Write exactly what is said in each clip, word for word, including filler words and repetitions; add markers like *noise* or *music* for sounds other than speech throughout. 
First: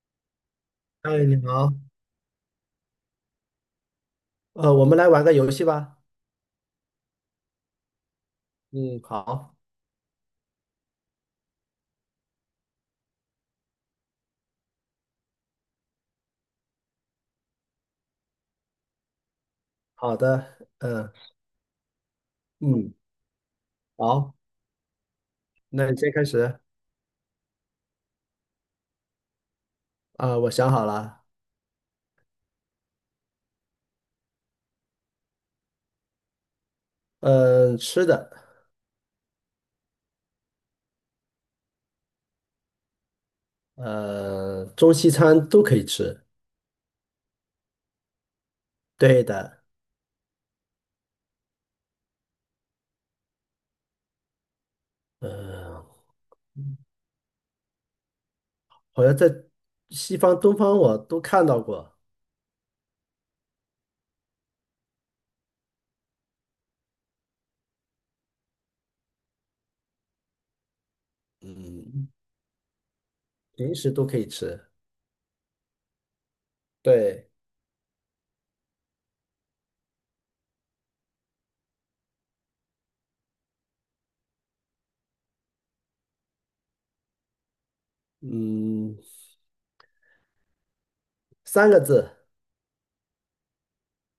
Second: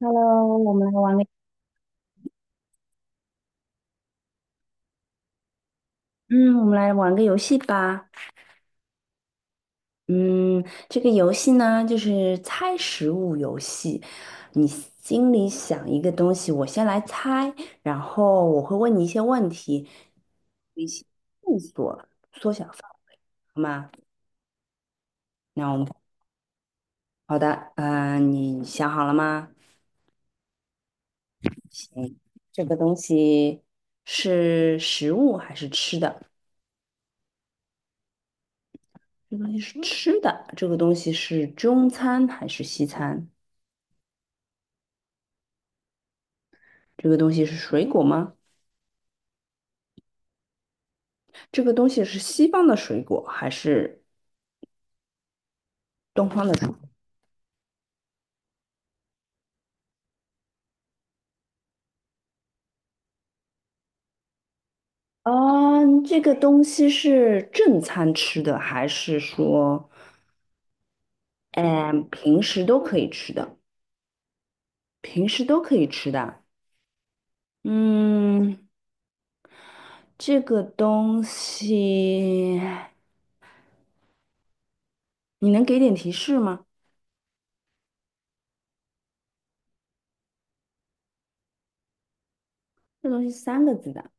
Hello，我们来玩个，嗨，你好。呃，我们来玩个游戏吧。嗯，我们来玩个游戏吧。嗯，好。嗯，这个游戏呢，就是猜食物游戏。你心里想一个东西，我先来猜，然后我会问你一些问题，好的。一些嗯线索，缩小范嗯。围，好吗？好，那我们那你先开始。好的，嗯，你想好了吗？啊，我想好了。行，这个东西是食物还是吃的？嗯，吃的。这个东西是吃的，这个东西是中餐还是西餐？呃，中西餐都可以吃。这个东西是水果吗？对的。这个东西是西方的水果还是嗯，东方的水果？好像在西方、东方我都看到过。啊，这个东西是正餐吃的，还是说，嗯，嗯，平时都可以吃的？平时都可以吃。平时都可以吃的啊。对。嗯，这个东西，你能给点提示吗？嗯，三个字。这东西三个字的。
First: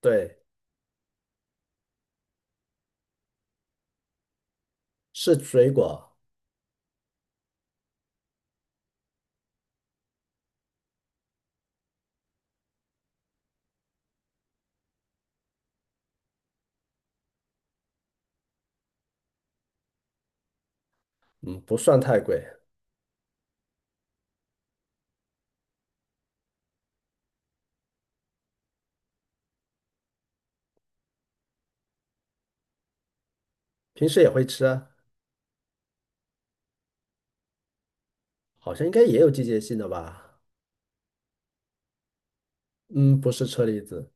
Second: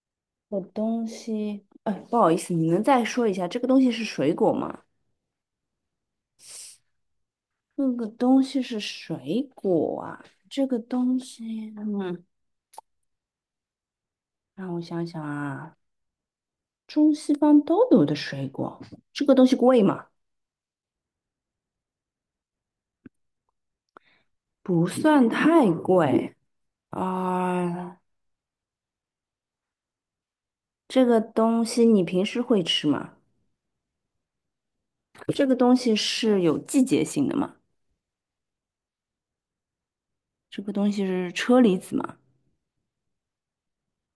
对，这个东西，哎，不好意思，你能再说一下，这个东西是水果吗？是水果。这个东西是水果啊，这个东西，嗯，让我想想啊，中西方都有的水果，这个东西贵吗？嗯，不算太贵。不算太贵啊，这个东西你平时会吃吗？平时也会吃啊。这个东西是有季节性的吗？好像应该也有季节性的吧。这个东西是车厘子吗？嗯，不是车厘子。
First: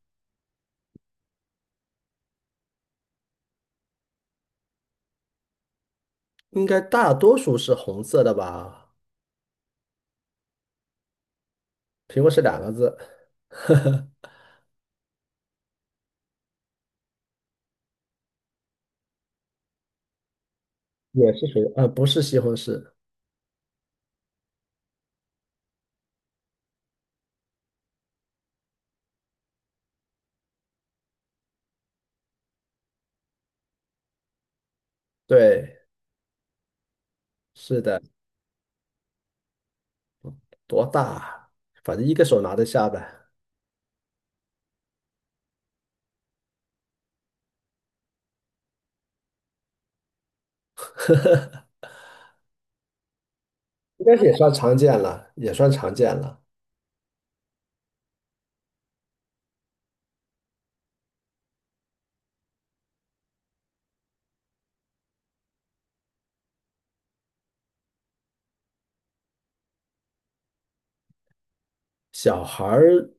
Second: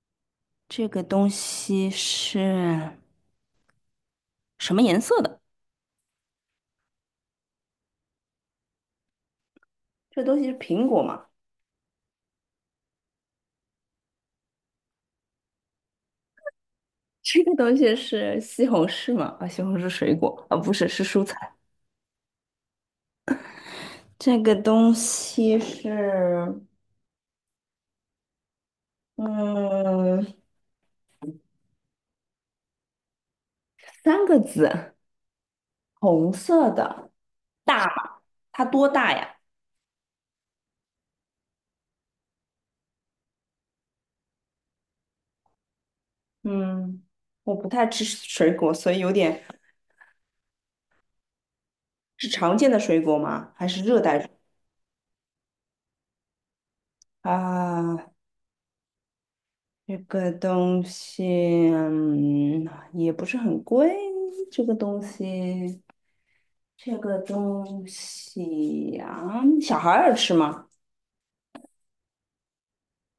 这个东西是什么颜色的？应该大多数是红色的吧？这东西是苹果吗？苹果是两个字。*laughs* *laughs* 这个东西是西红柿吗？啊，西红柿水果啊，不是，是蔬也是菜。水，啊，不是西红柿。这个东西是，嗯，三个字，对，红色的，是大的。吗？它多大呀？多大？反正一个手拿得下呗。嗯，我不太吃水果，所以有点，是常见的水果吗？还是热应该带是水也算常见了，也算常见了。啊？这个东西，嗯，也不是很贵。这个东西，这个东西呀，小孩儿吃吗？小孩儿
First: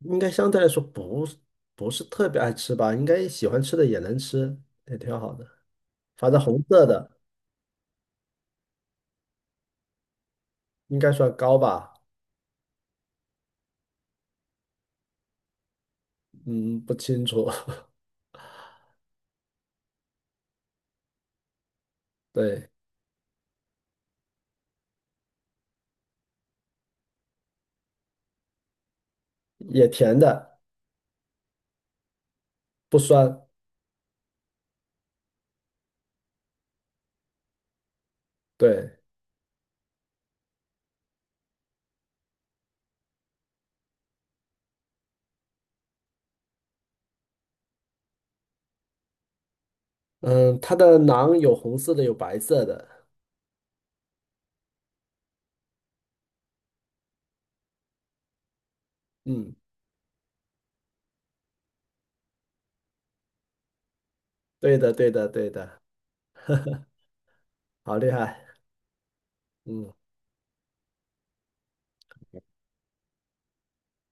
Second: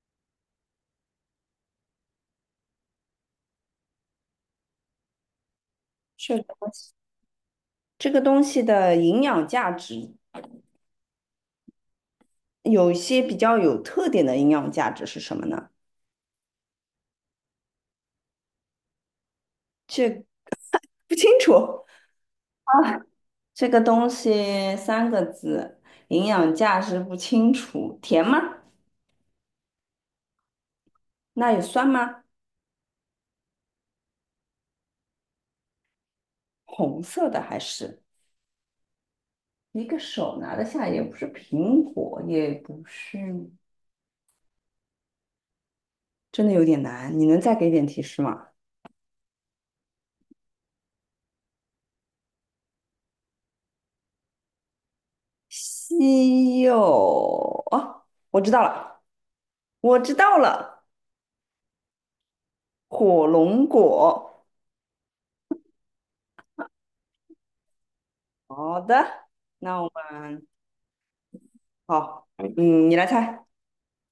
应该相对来说不是不是特别爱吃吧，应该喜欢吃的也能吃，也挺好的。反这正红个色的这个东西的营养价值。应该算高吧。有一些比较有特点的营养价值是什么呢？嗯，不清楚。这不清楚。*laughs* 对，这个东西三个字，营养价值不清楚。甜吗？也甜的，那有酸吗？不酸。红色的还是对。一个手拿得下，也不是苹果，也不是，真的有点难。你能再给点提示吗？嗯，它的囊有红色的，有白色的。西柚哦，我知道了，嗯，我知道了，火龙果。对的，对的，对的。好厉害。好的，那我嗯们。好，嗯，你来猜。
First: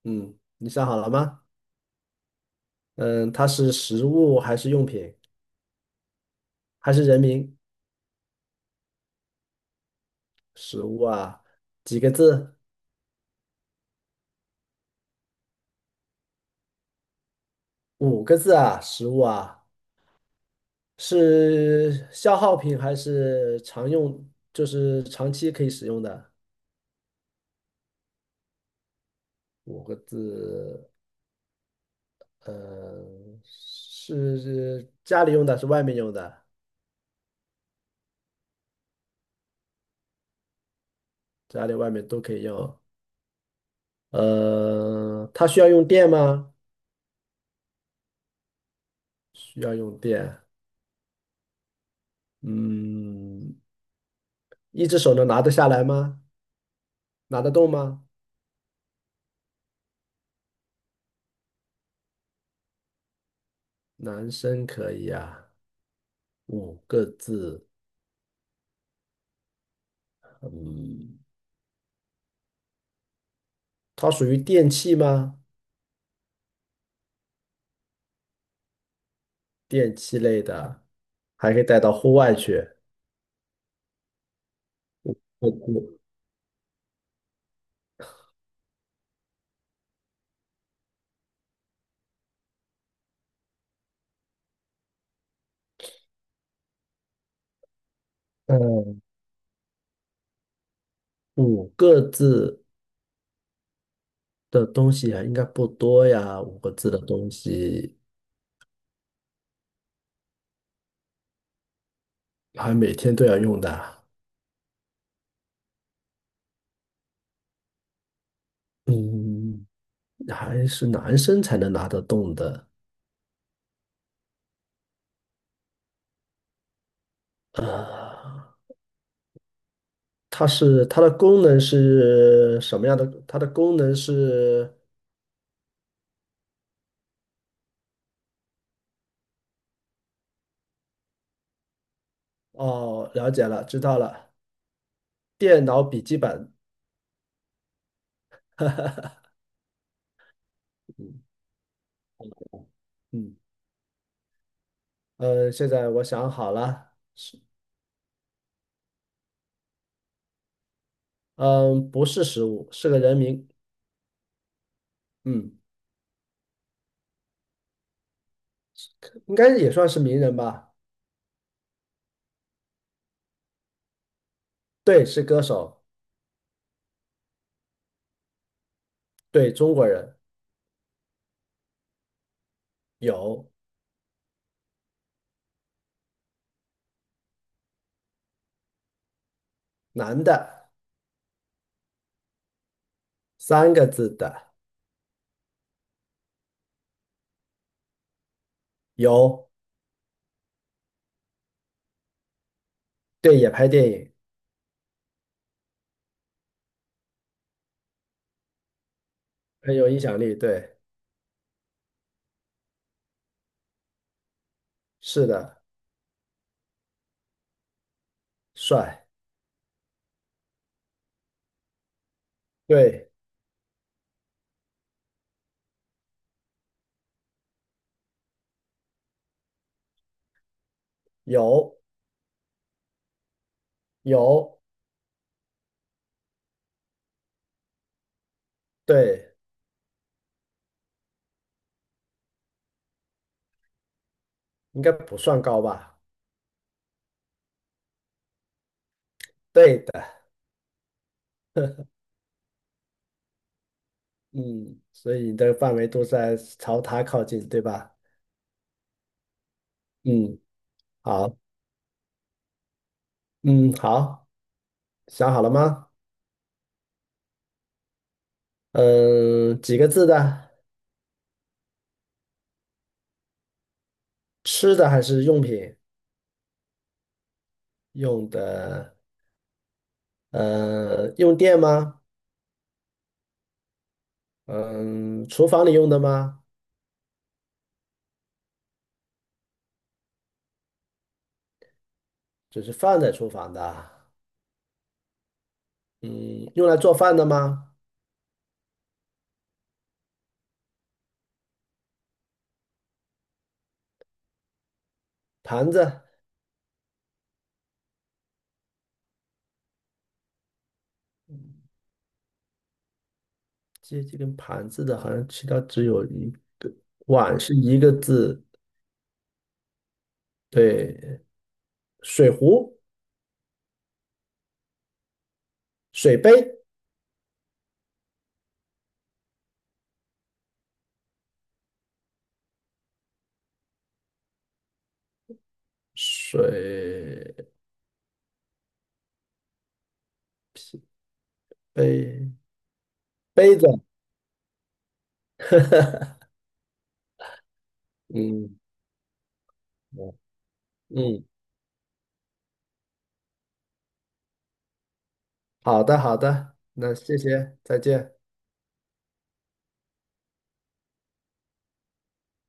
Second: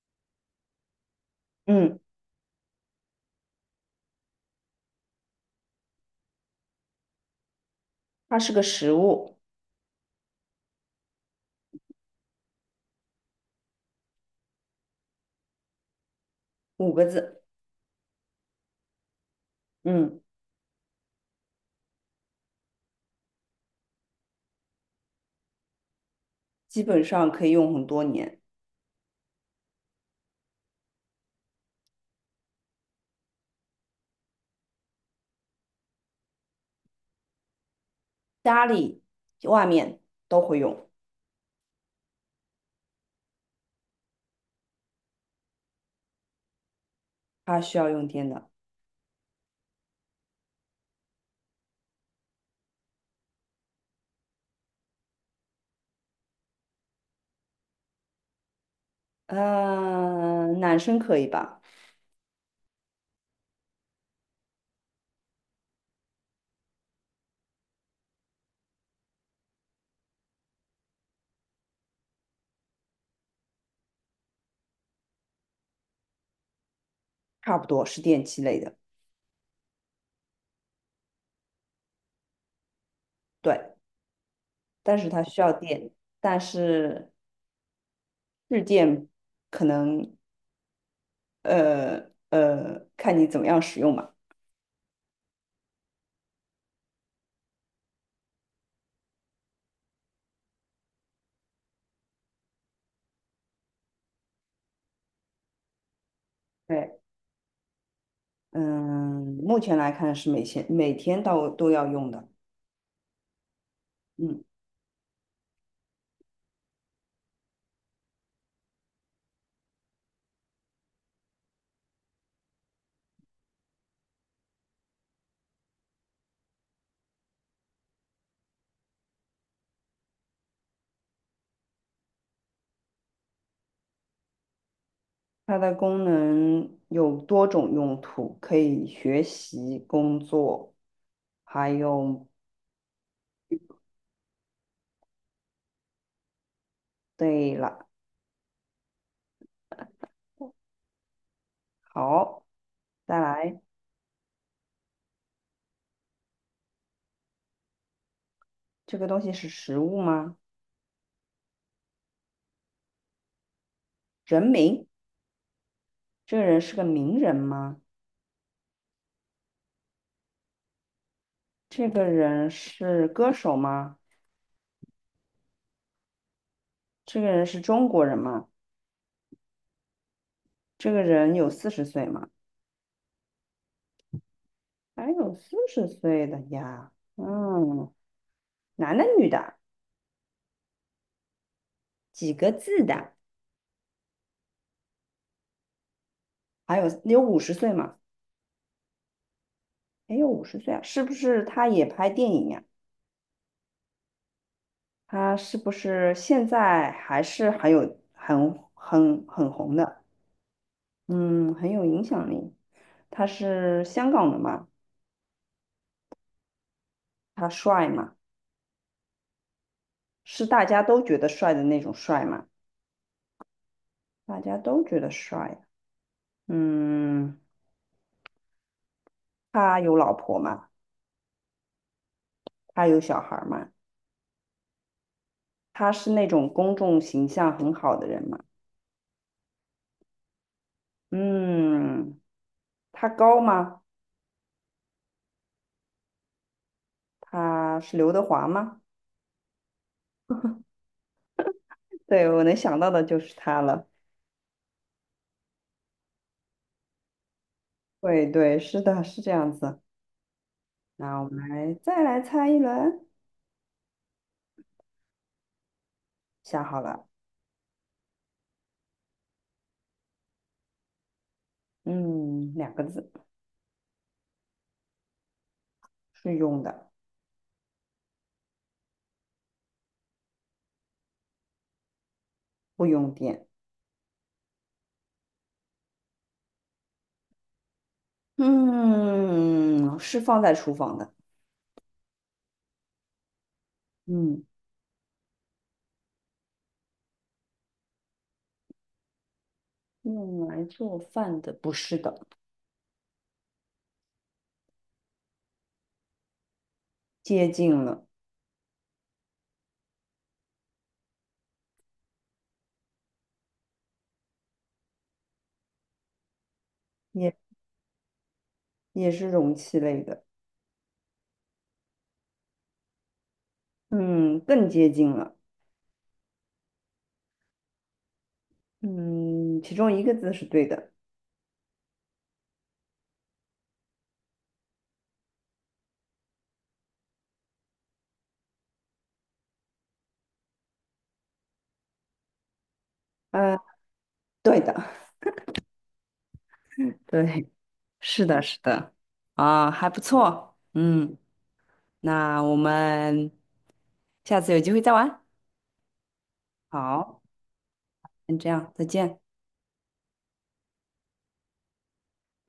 嗯，你想好了吗？嗯，嗯，它是食物还是用品还是人名？它是个食物，食物啊，几个字？五个字。五个字啊，食物啊，嗯，是消耗品还是常用？就是长期可以使用的基本上可以用很多年，五个字。呃，是家里用的，是外面用的。家里、外面都会用。家里外面都可以用。呃，它需要用电吗？它需要用电的。需要用电。嗯，一只手能拿得下来吗？拿得动吗？嗯、男生可以吧？男生可以啊。五个字。嗯，它属于电器吗？差不多是电器类的。电器类的，还可以带到户外去。对，但是它需不要电，不。但是日电可能呃呃，看你怎么样使用吧。嗯，五个字的东西还应该不多呀，五个字对，的东西嗯，目前来看是每天每天到都要用的。还每天都要用的。嗯。嗯，还是男生才能拿得动的。呃，它是它的功能是什么样的？它的功能是它的功能有多种用途，可以学习、工作，还有，哦，了解了，知道了，电脑笔记本。对了，嗯好，再嗯。来，呃，现在我想好了。这个东西是食物吗？嗯，不是食物，是个人名。人名，嗯，这个人是个名人吗？应该也算是名人吧？这个人是歌手吗？对，是歌手。这个人是中国人吗？对，中国人。这个人有四十岁吗？有。还有四十岁的呀，嗯，男的女的，男的。几个字的？三个字的。还有有五十岁吗？有。没有五十岁啊，是不是他也拍电影呀？对，也拍电影。他是不是现在还是很有很很很红很有影的？响力。对，嗯，很有影响力。他是香港的嘛？是的。他帅嘛？帅。是大家都觉得帅的那种帅嘛？对。大家都觉得帅啊。嗯，他有老婆嘛？有他有小孩嘛？有。他是那种公众形象很好的人嘛？对，嗯，他高吗？应该不算高吧？他是刘德华吗？对的。*laughs* 对，我能想到的就是他了。嗯，所以你的范围都在朝它靠近，对吧？对对，是的，是这样子。嗯，那我好。们来再来猜一轮，嗯，好。想好了吗？想好了，嗯，几个字的？嗯，两个字，吃的还是用品？是用的，用的。呃，用电吗？不用电，嗯，厨房里用的吗？嗯，是放在厨房的，就是放在厨房的啊。嗯，嗯，用来做饭的吗？用来做饭的，不是的，盘子。接近了，这这跟盘子的好像其他只有一个。也碗是一个字。也是容器类的，对。水壶、嗯，更接近了，水杯、嗯，其中一个字是对的，水杯杯呃，子。对的，*laughs* 对，是的，是嗯的，啊，还不错，嗯，嗯。那我们。下次有机会再玩。好的好的，那谢好，谢，再见。先这样，再见。